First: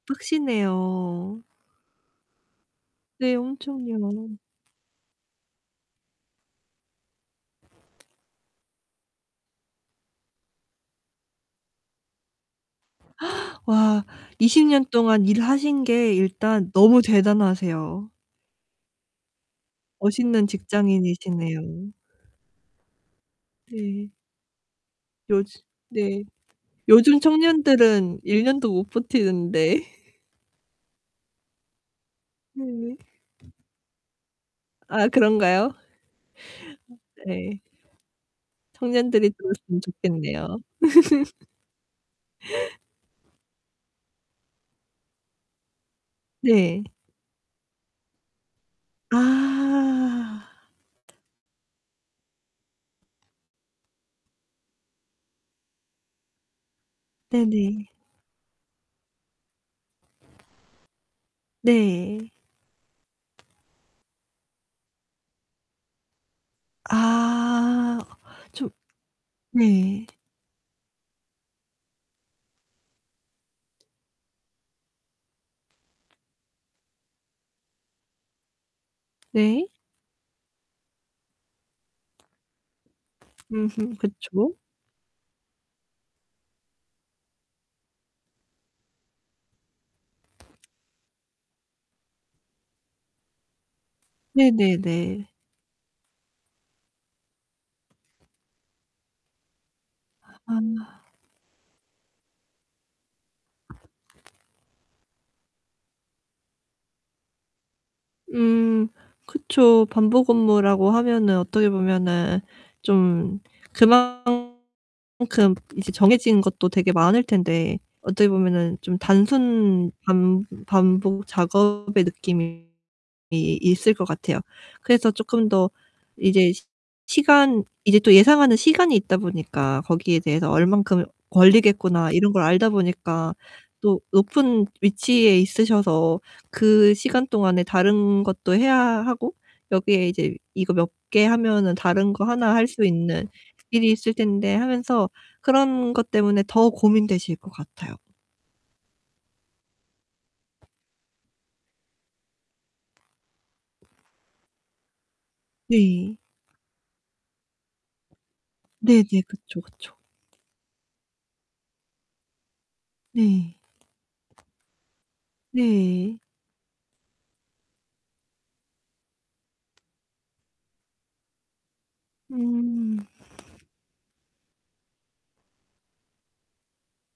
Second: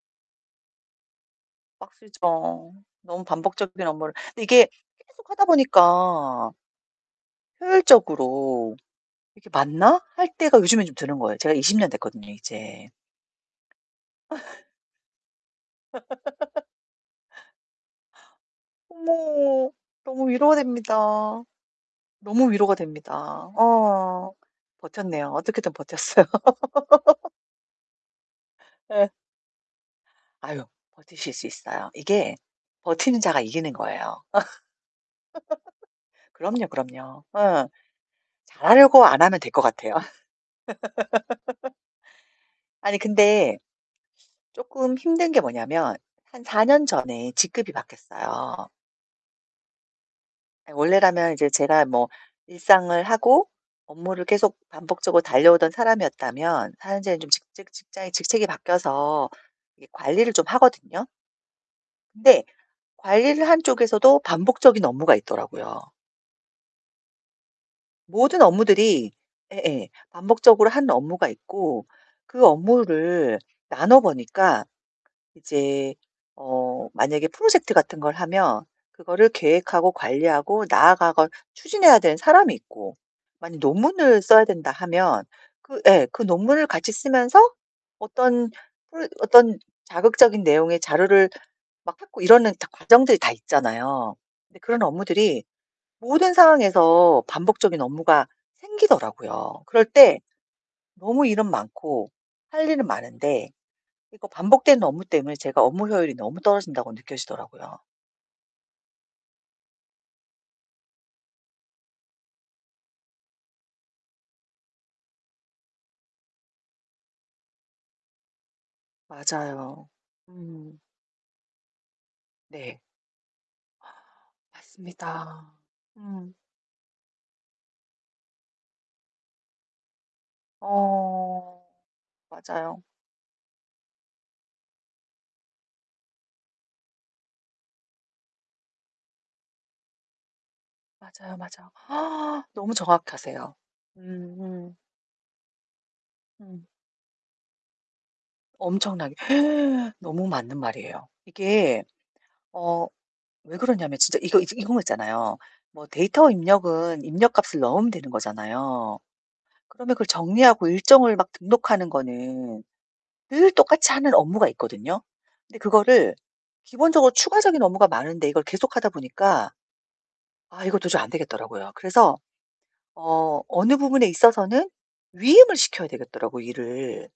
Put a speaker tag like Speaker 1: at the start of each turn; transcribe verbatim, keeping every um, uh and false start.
Speaker 1: 빡세네요.
Speaker 2: 빡세죠. 너무
Speaker 1: 네
Speaker 2: 반복적인
Speaker 1: 엄청요.
Speaker 2: 업무를. 근데 이게 계속 하다 보니까 효율적으로 '이렇게 맞나?' 할 때가 요즘엔 좀 드는 거예요. 제가 이십 년 됐거든요, 이제.
Speaker 1: 와 이십 년 동안 일하신 게 일단 너무 대단하세요.
Speaker 2: 어머 너무
Speaker 1: 멋있는
Speaker 2: 위로가 됩니다.
Speaker 1: 직장인이시네요.
Speaker 2: 너무 위로가 됩니다.
Speaker 1: 네.
Speaker 2: 어. 버텼네요.
Speaker 1: 요즘
Speaker 2: 어떻게든
Speaker 1: 네.
Speaker 2: 버텼어요.
Speaker 1: 요즘 청년들은 일 년도 못
Speaker 2: 예.
Speaker 1: 버티는데.
Speaker 2: 아유. 버티실 수 있어요. 이게
Speaker 1: 네.
Speaker 2: 버티는 자가 이기는 거예요.
Speaker 1: 아 그런가요?
Speaker 2: 그럼요, 그럼요.
Speaker 1: 네.
Speaker 2: 어. 잘 하려고 안
Speaker 1: 청년들이
Speaker 2: 하면 될 것
Speaker 1: 들었으면
Speaker 2: 같아요.
Speaker 1: 좋겠네요.
Speaker 2: 아니 근데 쪼끔 힘든 게 뭐냐면 한 사
Speaker 1: 네.
Speaker 2: 년 전에 직급이 바뀌었어요.
Speaker 1: 아.
Speaker 2: 아 원래라면 이제 제가 뭐 일상을 하고 업무를 계속 반복적으로 달려오던 사람이었다면 현재는 좀 직 직
Speaker 1: 네네.
Speaker 2: 직장이 직책이 바뀌어서 이게 관리를 좀 하거든요?
Speaker 1: 네.
Speaker 2: 근데 관리를 하는 쪽에서도 반복적인 업무가 있더라고요.
Speaker 1: 아.
Speaker 2: 모든
Speaker 1: 좀
Speaker 2: 업무들이 예예
Speaker 1: 네.
Speaker 2: 반복적으로 하는 업무가 있고, 그 업무를 나눠 보니까 이제 어 만약에 프로젝트 같은 걸 하면 그거를
Speaker 1: 네.
Speaker 2: 계획하고 관리하고 나아가고 추진해야 되는 사람이 있고 만약에
Speaker 1: 음흠
Speaker 2: 논문을 써야
Speaker 1: 그쵸.
Speaker 2: 된다 하면 그 예 그 논문을 같이 쓰면서 어떤 프로 어떤 자극적인 내용의 자료를 막 찾고 이러는 다 과정들이 다 있잖아요.
Speaker 1: 네
Speaker 2: 근데
Speaker 1: 네
Speaker 2: 그런
Speaker 1: 네.
Speaker 2: 업무들이 모든 상황에서 반복적인 업무가 생기더라고요. 그럴 때
Speaker 1: 아.
Speaker 2: 너무 일은 많고 할 일은 많은데 이거 반복되는 업무 때문에 제가 업무 효율이 너무 떨어진다고 느껴지더라고요.
Speaker 1: 음. 그쵸. 반복 업무라고 하면은 어떻게 보면은 좀 그만큼 이제 정해진 것도 되게 많을 텐데 어떻게 보면은 좀
Speaker 2: 맞아요.
Speaker 1: 단순 반
Speaker 2: 음.
Speaker 1: 반복 작업의 느낌이
Speaker 2: 네.
Speaker 1: 있을 것 같아요. 그래서 쪼끔
Speaker 2: 맞습니다.
Speaker 1: 더
Speaker 2: 음.
Speaker 1: 이제 시 시간 이제 또 예상하는 시간이 있다 보니까 거기에 대해서 '얼만큼
Speaker 2: 어.
Speaker 1: 걸리겠구나.' 이런 걸 알다
Speaker 2: 맞아요.
Speaker 1: 보니까 또 높은 위치에 있으셔서 그 시간 동안에 다른 것도 해야 하고 여기에 이제 '이거 몇 개
Speaker 2: 맞아요, 맞아요.
Speaker 1: 하면은 다른 거 하나 할
Speaker 2: 너무
Speaker 1: 수 있는
Speaker 2: 정확하세요.
Speaker 1: 일이 있을
Speaker 2: 음
Speaker 1: 텐데.'
Speaker 2: 음.
Speaker 1: 하면서 그런 것 때문에
Speaker 2: 음.
Speaker 1: 더 고민되실 것 같아요.
Speaker 2: 엄청나게 너무 맞는 말이에요. 이게 어 왜 그러냐면 진짜 이거 이 저 이런 거 있잖아요. 뭐
Speaker 1: 네.
Speaker 2: 데이터 입력은 입력값을 넣으면 되는 거잖아요.
Speaker 1: 네네. 그쵸,
Speaker 2: 그러면
Speaker 1: 그쵸.
Speaker 2: 그걸 정리하고 일정을 막 등록하는 거는 늘
Speaker 1: 네.
Speaker 2: 똑같이 하는 업무가 있거든요? 근데 그거를
Speaker 1: 네.
Speaker 2: 기본적으로 추가적인 업무가 많은데 이걸 계속하다 보니까 아 이거 도저히 안 되겠더라고요. 그래서
Speaker 1: 음.
Speaker 2: 어 어느 부분에 있어서는 위임을 시켜야 되겠더라고요, 일을.